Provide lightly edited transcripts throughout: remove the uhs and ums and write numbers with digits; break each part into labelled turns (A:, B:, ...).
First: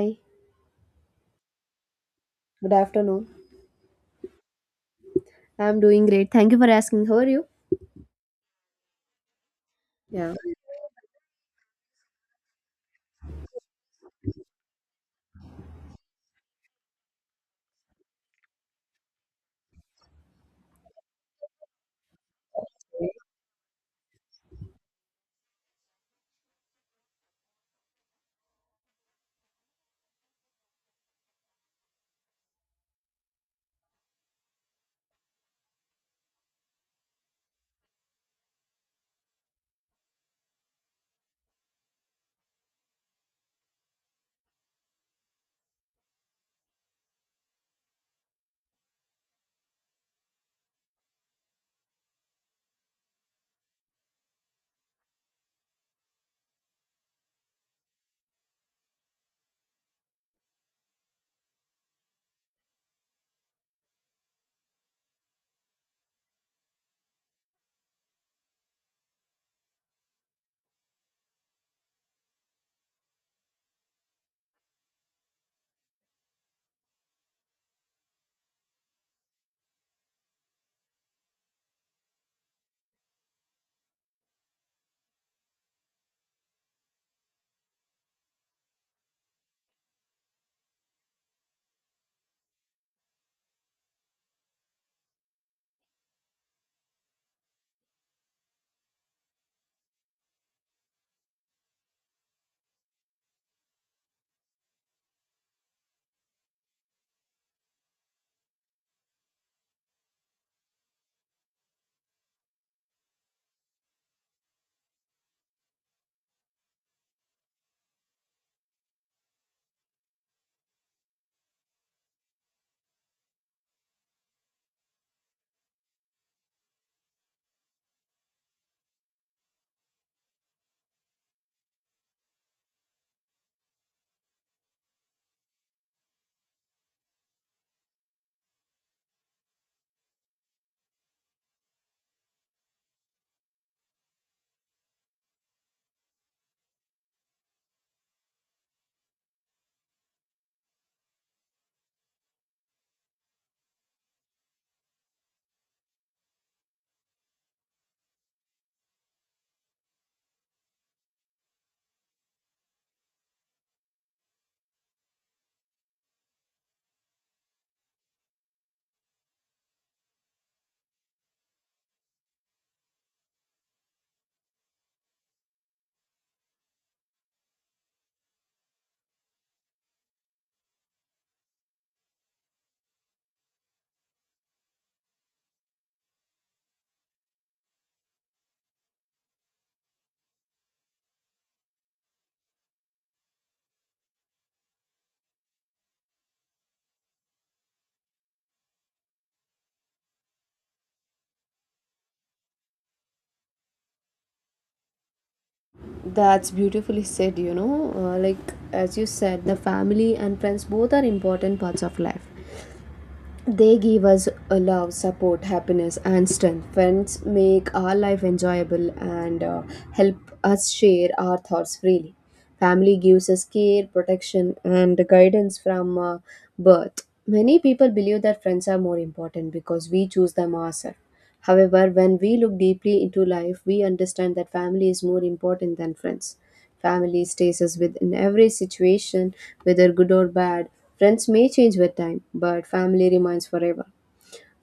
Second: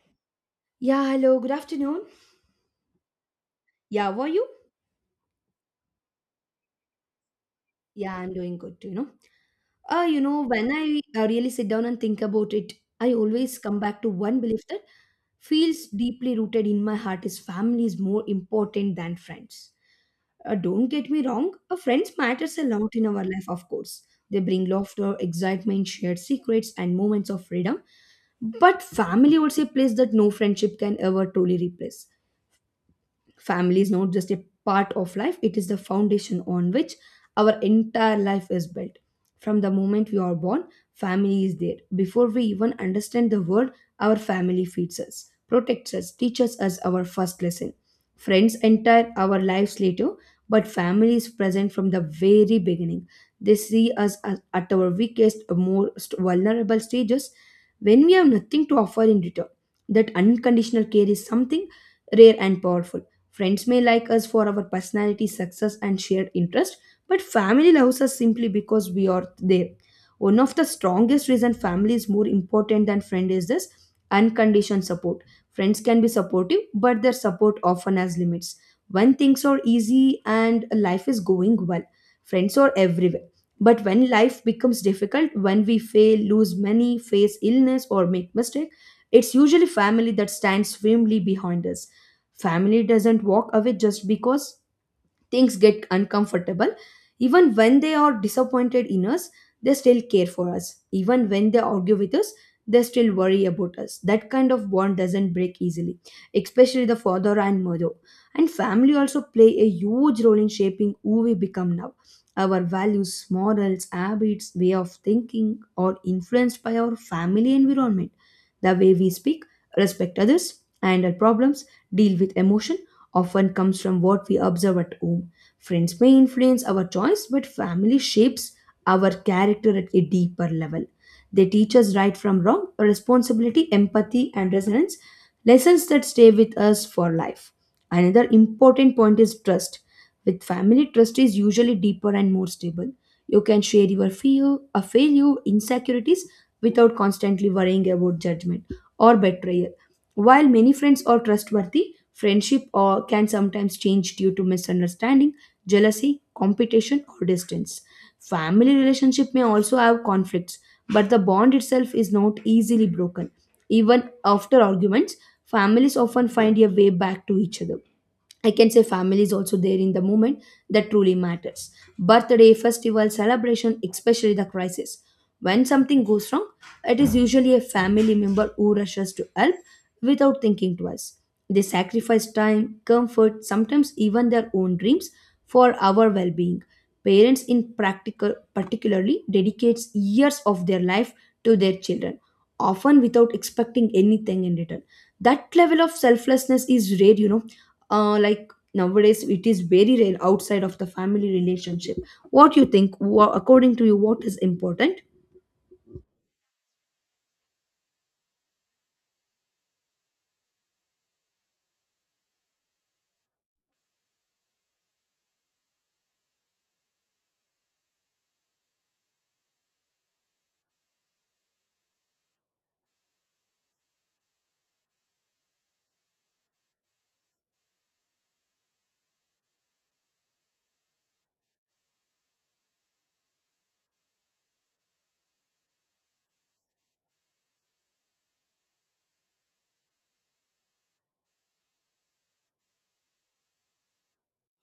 A: Hi,
B: Yeah, hello, good afternoon.
A: good afternoon.
B: Yeah, how are you?
A: I'm doing great. Thank you for asking. How are you?
B: Yeah, I'm doing good too.
A: Yeah,
B: When I really sit down and think about it, I always come back to one belief that feels deeply rooted in my heart is family is more important than friends. Don't get me wrong, friends matters a lot in our life, of course. They bring laughter, excitement, shared secrets, and moments of freedom. But family also a place that no friendship can ever truly replace. Family is not just a part of life, it is the foundation on which our entire life is built. From the moment we are born, family is there before we even understand the world. Our family feeds us, protects us, teaches us our first lesson. Friends enter our lives later, but family is present from the very beginning. They at our weakest, most vulnerable stages, when we have nothing to offer in return. That unconditional care is something rare and powerful. Friends may like us for our personality, success, and shared interest, but family loves us simply because we are there. One of the strongest reason family is more important than friend is this unconditioned support. Friends can be supportive, but their support often has limits. When things are easy and life is going well, friends are everywhere. But when life becomes difficult, when we fail, lose money, face illness, or make mistake, it's usually family that stands firmly behind us. Family doesn't walk away just because things get uncomfortable. Even when they are disappointed in us, they still care for us. Even when they argue with us, they still worry about us. That kind of bond doesn't break easily, especially the father and mother. And family also play a huge role in shaping who we become now. Our values, morals, habits, way of thinking are influenced by our family environment. The way we speak, respect others, handle problems, deal with emotion, often comes from what we observe at home. Friends may influence our choice, but family shapes our character at a deeper level. They teach us right from wrong, responsibility, empathy, and resilience, lessons that stay with us for life. Another important point is trust. With family, trust is usually deeper and more stable. You can share your fear, a failure, insecurities without constantly worrying about judgment or betrayal. While many friends are trustworthy, friendship or can sometimes change due to misunderstanding, jealousy, competition, or distance. Family relationship may also have conflicts, but the bond itself is not easily broken. Even after arguments, families often find a way back to each other. I can say family is also there in the moment that truly matters. Birthday, festival, celebration, especially the crisis. When something goes wrong, it is usually a family member who rushes to help without thinking twice. They sacrifice time, comfort, sometimes even their own dreams for our well-being. Parents in practical particularly dedicates years of their life to their children, often without expecting anything in return. That level of selflessness is rare, like nowadays it is very rare outside of the family relationship. What you think, according to you what is important?
A: that's beautifully said. Like as you said, the family and friends both are important parts of life. They give us a love, support, happiness, and strength. Friends make our life enjoyable and help us share our thoughts freely. Family gives us care, protection, and guidance from birth. Many people believe that friends are more important because we choose them ourselves. However, when we look deeply into life, we understand that family is more important than friends. Family stays us with in every situation, whether good or bad. Friends may change with time, but family remains forever.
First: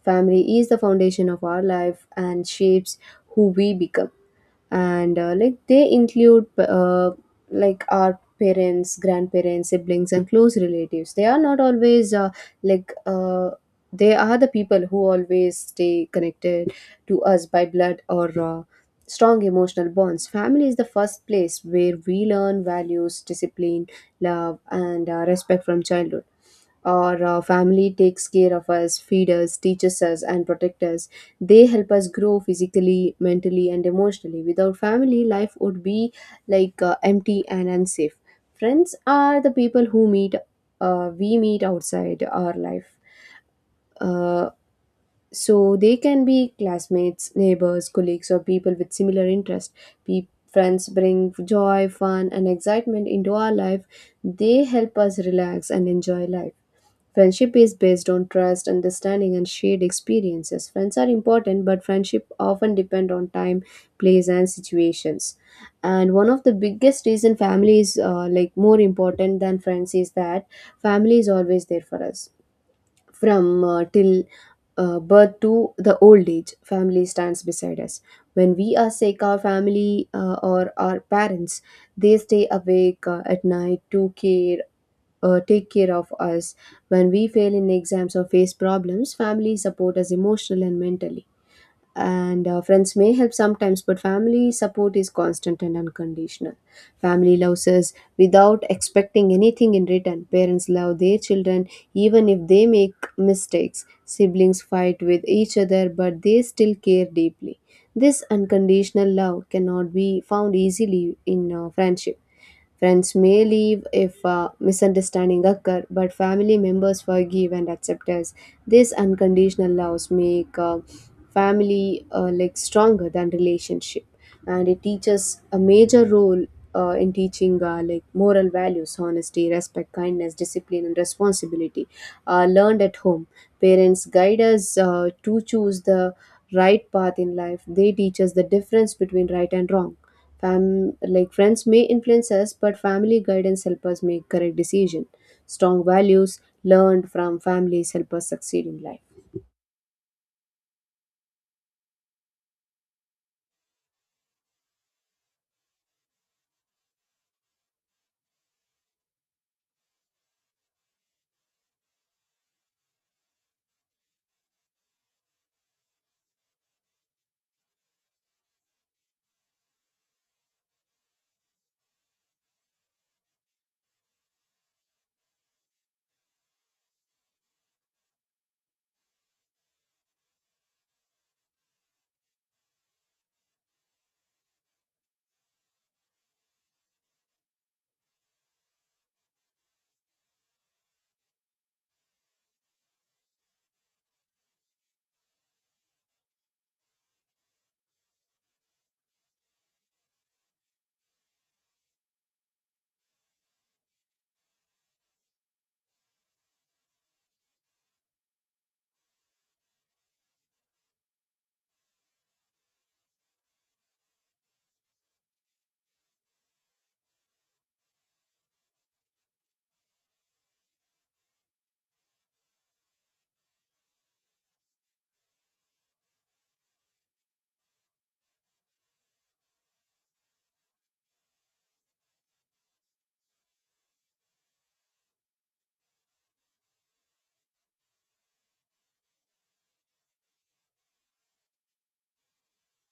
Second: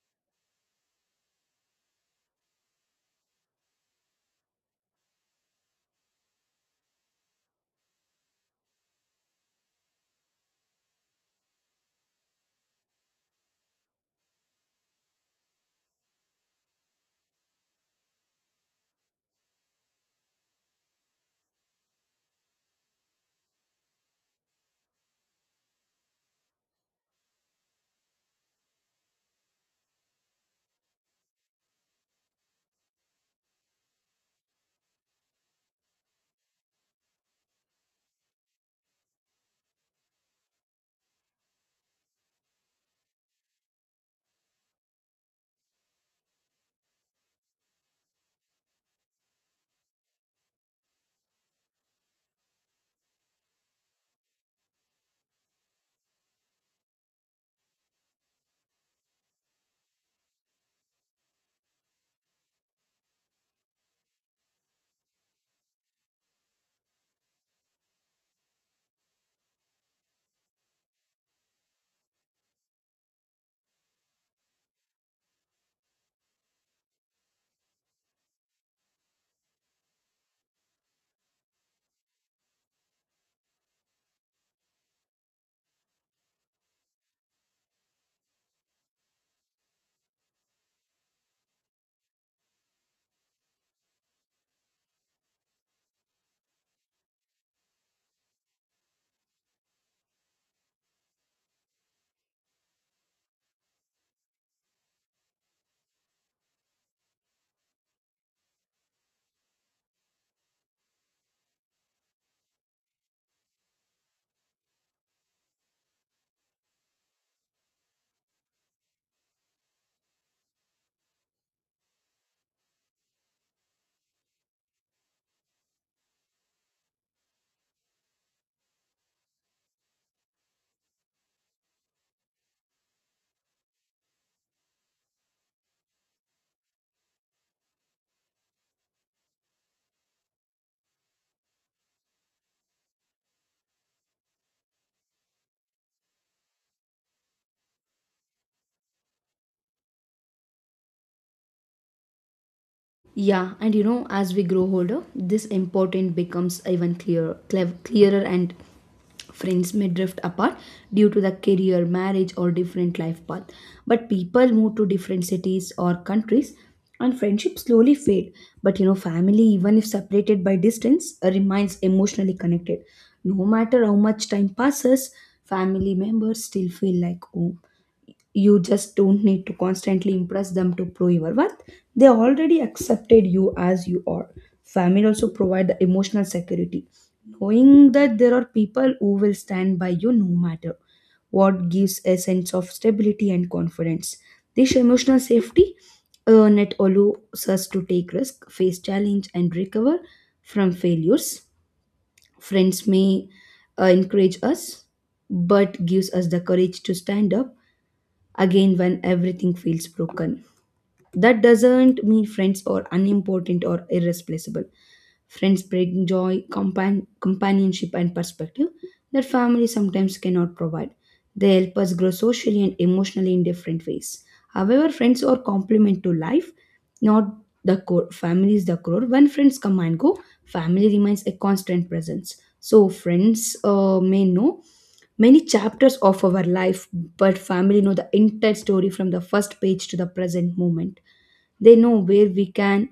A: Family is the foundation of our life and shapes who we become, and like they include like our parents grandparents siblings and close relatives they are not always like uh, they are the people who always stay connected to us by blood, or strong emotional bonds. Family is the first place where we learn values, discipline, love, and respect from childhood. Our family takes care of us, feed us, teaches us, and protects us. They help us grow physically, mentally, and emotionally. Without family, life would be empty and unsafe. Friends are the people who meet, we meet outside our life. Uh, so they can be classmates, neighbors, colleagues, or people with similar interests. Pe- Friends bring joy, fun, and excitement into our life. They help us relax and enjoy life. Friendship is based on trust, understanding, and shared experiences. Friends are important, but friendship often depend on time, place, and situations. And one of the biggest reason family is like more important than friends is that family is always there for us from till birth to the old age. Family stands beside us. When we are sick, our family or our parents, they stay awake at night to care, take care of us. When we fail in exams or face problems, family support us emotionally and mentally. And friends may help sometimes, but family support is constant and unconditional. Family loves us without expecting anything in return. Parents love their children even if they make mistakes. Siblings fight with each other, but they still care deeply. This unconditional love cannot be found easily in friendship. Friends may leave if misunderstanding occur, but family members forgive and accept us. This unconditional love make family like stronger than relationship, and it teaches a major role in teaching like moral values, honesty, respect, kindness, discipline, and responsibility learned at home. Parents guide us to choose the right path in life. They teach us the difference between right and wrong. Like friends may influence us, but family guidance help us make correct decision. Strong values learned from families help us succeed in life.
B: Yeah, and you know, as we grow older, this important becomes even clearer, and friends may drift apart due to the career, marriage, or different life path. But people move to different cities or countries, and friendships slowly fade. But you know, family, even if separated by distance, remains emotionally connected. No matter how much time passes, family members still feel like home. You just don't need to constantly impress them to prove your worth. They already accepted you as you are. Family also provide the emotional security, knowing that there are people who will stand by you no matter what, gives a sense of stability and confidence. This emotional safety net allows us to take risk, face challenge, and recover from failures. Friends may encourage us, but gives us the courage to stand up again when everything feels broken. That doesn't mean friends are unimportant or irreplaceable. Friends bring joy, companionship, and perspective that family sometimes cannot provide. They help us grow socially and emotionally in different ways. However, friends are complement to life, not the core. Family is the core. When friends come and go, family remains a constant presence. So, friends may know many chapters of our life, but family know the entire story from the first page to the present moment. They know where we can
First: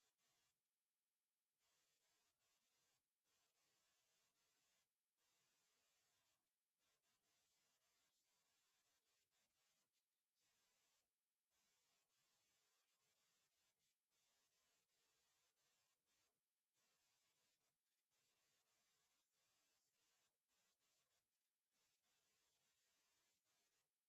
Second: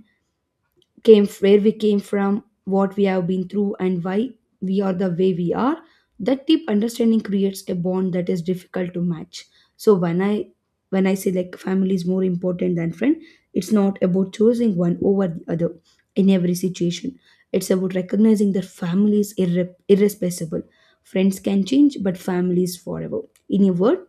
B: came where we came from, what we have been through, and why we are the way we are. That deep understanding creates a bond that is difficult to match. So when I say like family is more important than friend, it's not about choosing one over the other in every situation. It's about recognizing that family is irresponsible. Friends can change, but family is forever. In a word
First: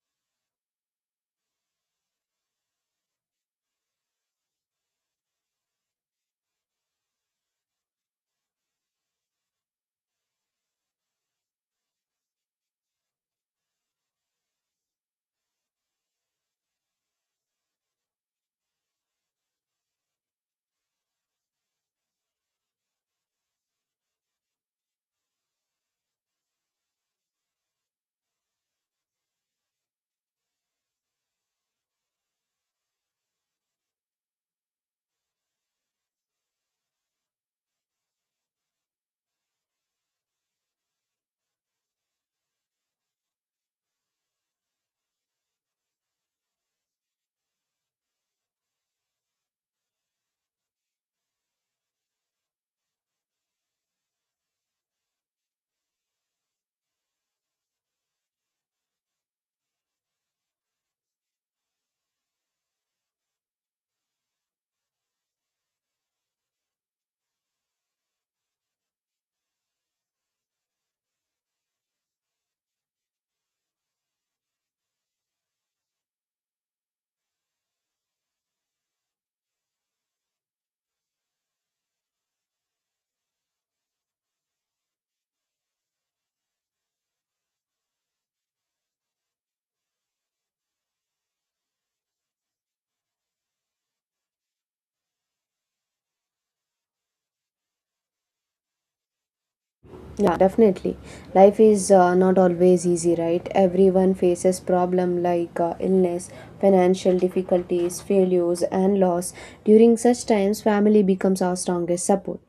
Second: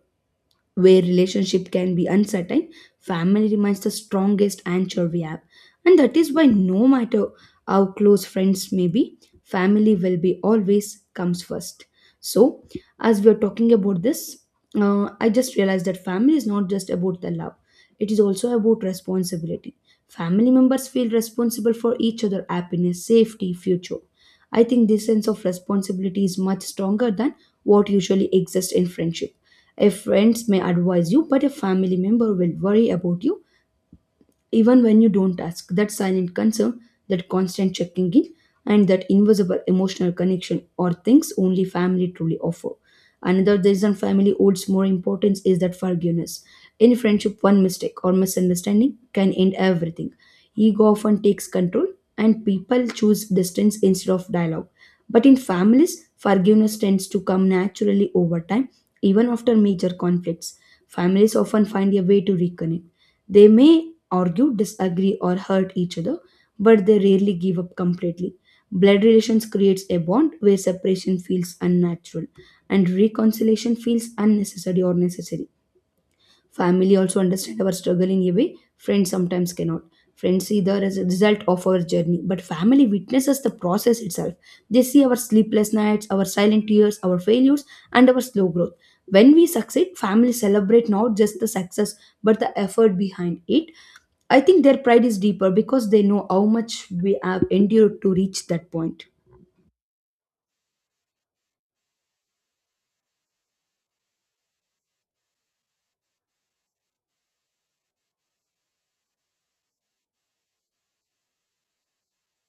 B: where relationship can be uncertain, family remains the strongest anchor we have. And that is why no matter how close friends may be, family will be always comes first. So, as we are talking about this, I just realized that family is not just about the love; it is also about responsibility. Family members feel responsible for each other' happiness, safety, future. I think this sense of responsibility is much stronger than what usually exists in friendship. If friends may advise you, but a family member will worry about you even when you don't ask. That silent concern, that constant checking in, and that invisible emotional connection are things only family truly offer. Another reason family holds more importance is that forgiveness. In friendship, one mistake or misunderstanding can end everything. Ego often takes control, and people choose distance instead of dialogue. But in families, forgiveness tends to come naturally over time, even after major conflicts. Families often find a way to reconnect. They may argue, disagree, or hurt each other, but they rarely give up completely. Blood relations creates a bond where separation feels unnatural and reconciliation feels unnecessary or necessary. Family also understand our struggle in a way friends sometimes cannot. Friends see the result of our journey, but family witnesses the process itself. They see our sleepless nights, our silent tears, our failures, and our slow growth. When we succeed, family celebrate not just the success but the effort behind it. I think their pride is deeper because they know how much we have endured to reach that point.
A: Yeah, definitely. Life is not always easy, right? Everyone faces problem like illness, financial difficulties, failures, and loss. During such times, family becomes our strongest support.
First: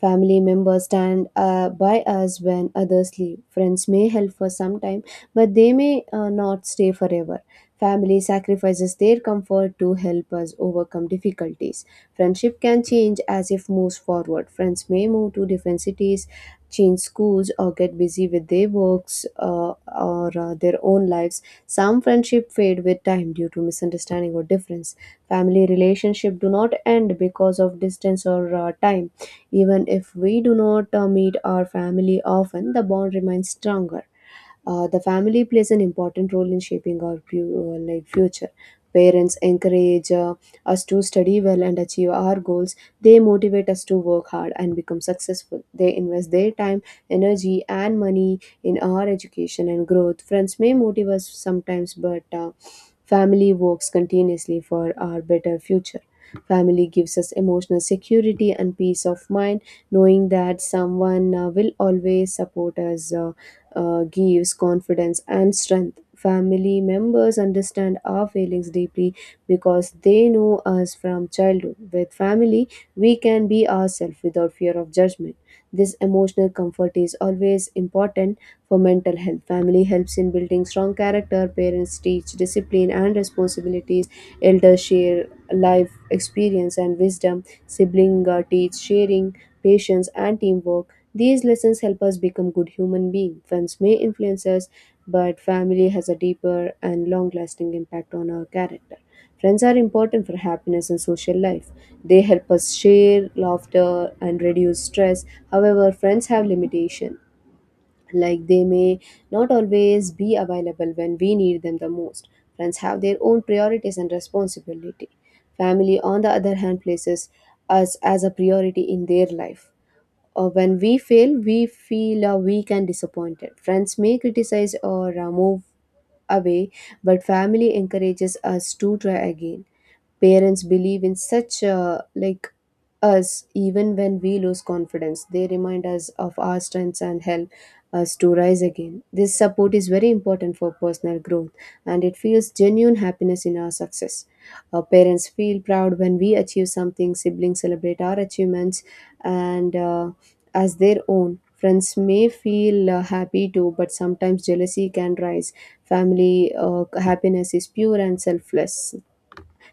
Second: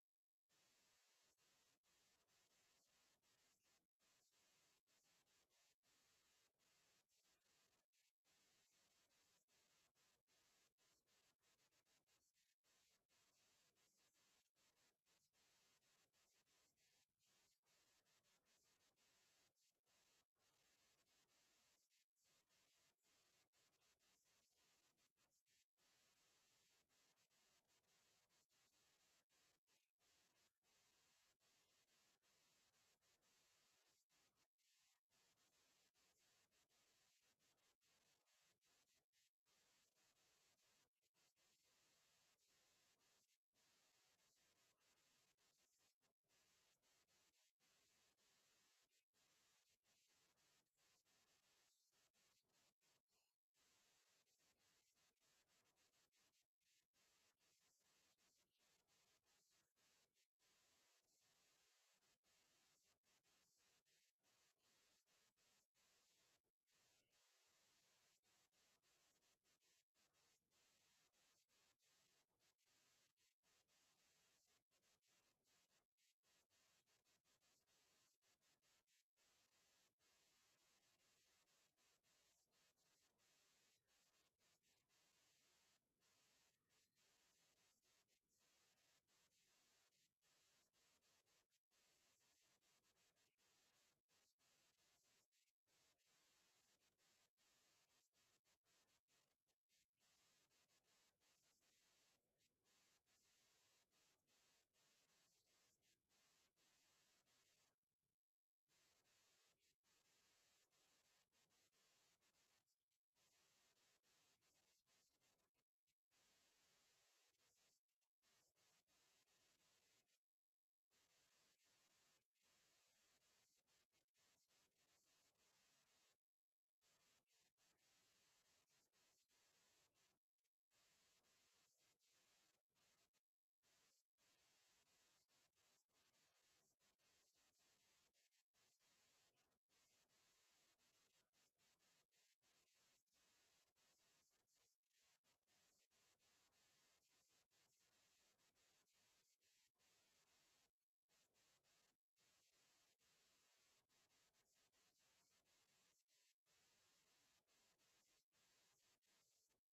A: Family members stand by us when others leave. Friends may help for some time, but they may not stay forever. Family sacrifices their comfort to help us overcome difficulties. Friendship can change as if moves forward. Friends may move to different cities, change schools, or get busy with their works or their own lives. Some friendship fade with time due to misunderstanding or difference. Family relationship do not end because of distance or time. Even if we do not meet our family often, the bond remains stronger. The family plays an important role in shaping our like future. Parents encourage us to study well and achieve our goals. They motivate us to work hard and become successful. They invest their time, energy, and money in our education and growth. Friends may motivate us sometimes, but family works continuously for our better future. Family gives us emotional security and peace of mind, knowing that someone will always support us. Gives confidence and strength. Family members understand our feelings deeply because they know us from childhood. With family, we can be ourselves without fear of judgment. This emotional comfort is always important for mental health. Family helps in building strong character. Parents teach discipline and responsibilities. Elders share life experience and wisdom. Siblings teach sharing, patience, and teamwork. These lessons help us become good human beings. Friends may influence us, but family has a deeper and long lasting impact on our character. Friends are important for happiness and social life. They help us share laughter and reduce stress. However, friends have limitation. Like they may not always be available when we need them the most. Friends have their own priorities and responsibility. Family, on the other hand, places us as a priority in their life. When we fail, we feel weak and disappointed. Friends may criticize or move away, but family encourages us to try again. Parents believe in such like us even when we lose confidence. They remind us of our strengths and help us to rise again. This support is very important for personal growth, and it feels genuine happiness in our success. Our parents feel proud when we achieve something. Siblings celebrate our achievements, and as their own. Friends may feel happy too, but sometimes jealousy can rise. Family happiness is pure and selfless.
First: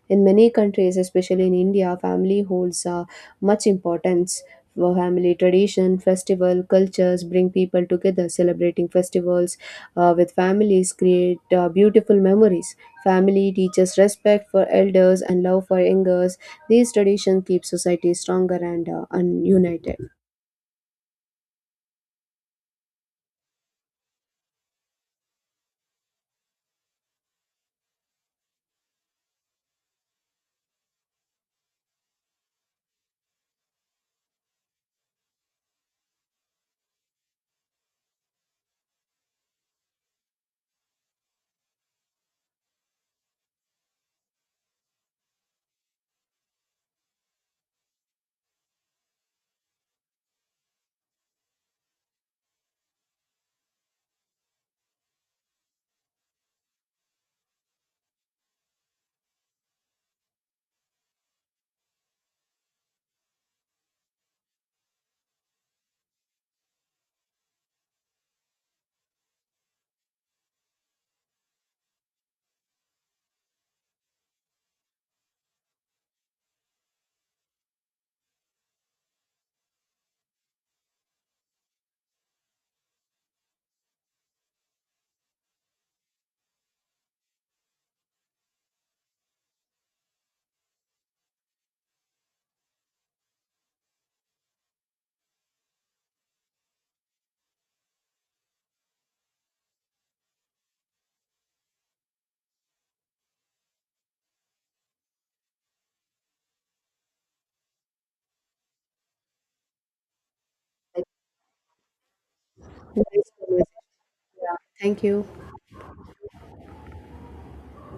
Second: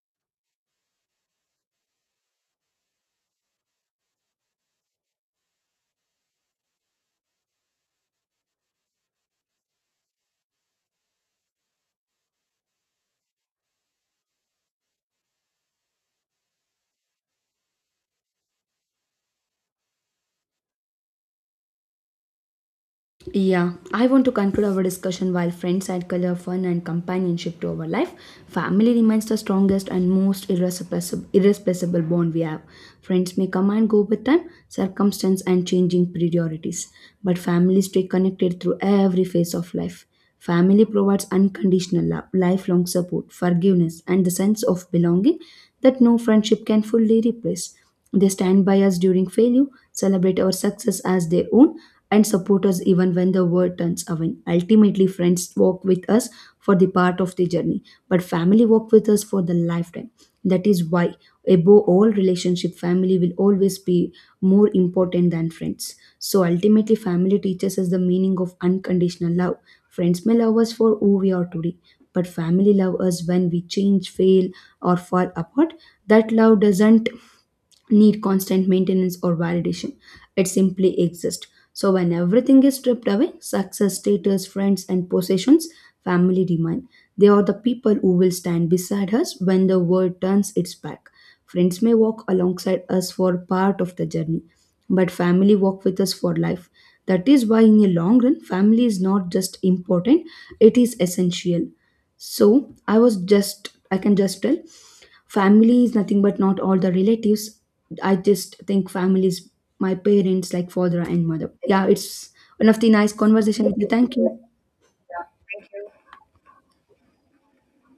A: In many countries, especially in India, family holds much importance. For family tradition, festival, cultures bring people together. Celebrating festivals with families create beautiful memories. Family teaches respect for elders and love for younger. These traditions keep society stronger and united.
B: Yeah, I want to conclude our discussion while friends add color, fun, and companionship to our life. Family remains the strongest and most irreplaceable bond we have. Friends may come and go with time, circumstance, and changing priorities, but family stay connected through every phase of life. Family provides unconditional love, lifelong support, forgiveness, and the sense of belonging that no friendship can fully replace. They stand by us during failure, celebrate our success as their own, and support us even when the world turns away. Ultimately, friends walk with us for the part of the journey, but family walk with us for the lifetime. That is why, above all relationship, family will always be more important than friends. So, ultimately, family teaches us the meaning of unconditional love. Friends may love us for who we are today, but family love us when we change, fail, or fall apart. That love doesn't need constant maintenance or validation. It simply exists. So when everything is stripped away, success, status, friends, and possessions, family remain. They are the people who will stand beside us when the world turns its back. Friends may walk alongside us for part of the journey, but family walk with us for life. That is why in a long run, family is not just important, it is essential. So I can just tell family is nothing but not all the relatives. I just think family is my parents, like father and mother. Yeah, it's one of the nice
A: Nice
B: conversation
A: conversation.
B: with you. Thank you.
A: Yeah. Thank you.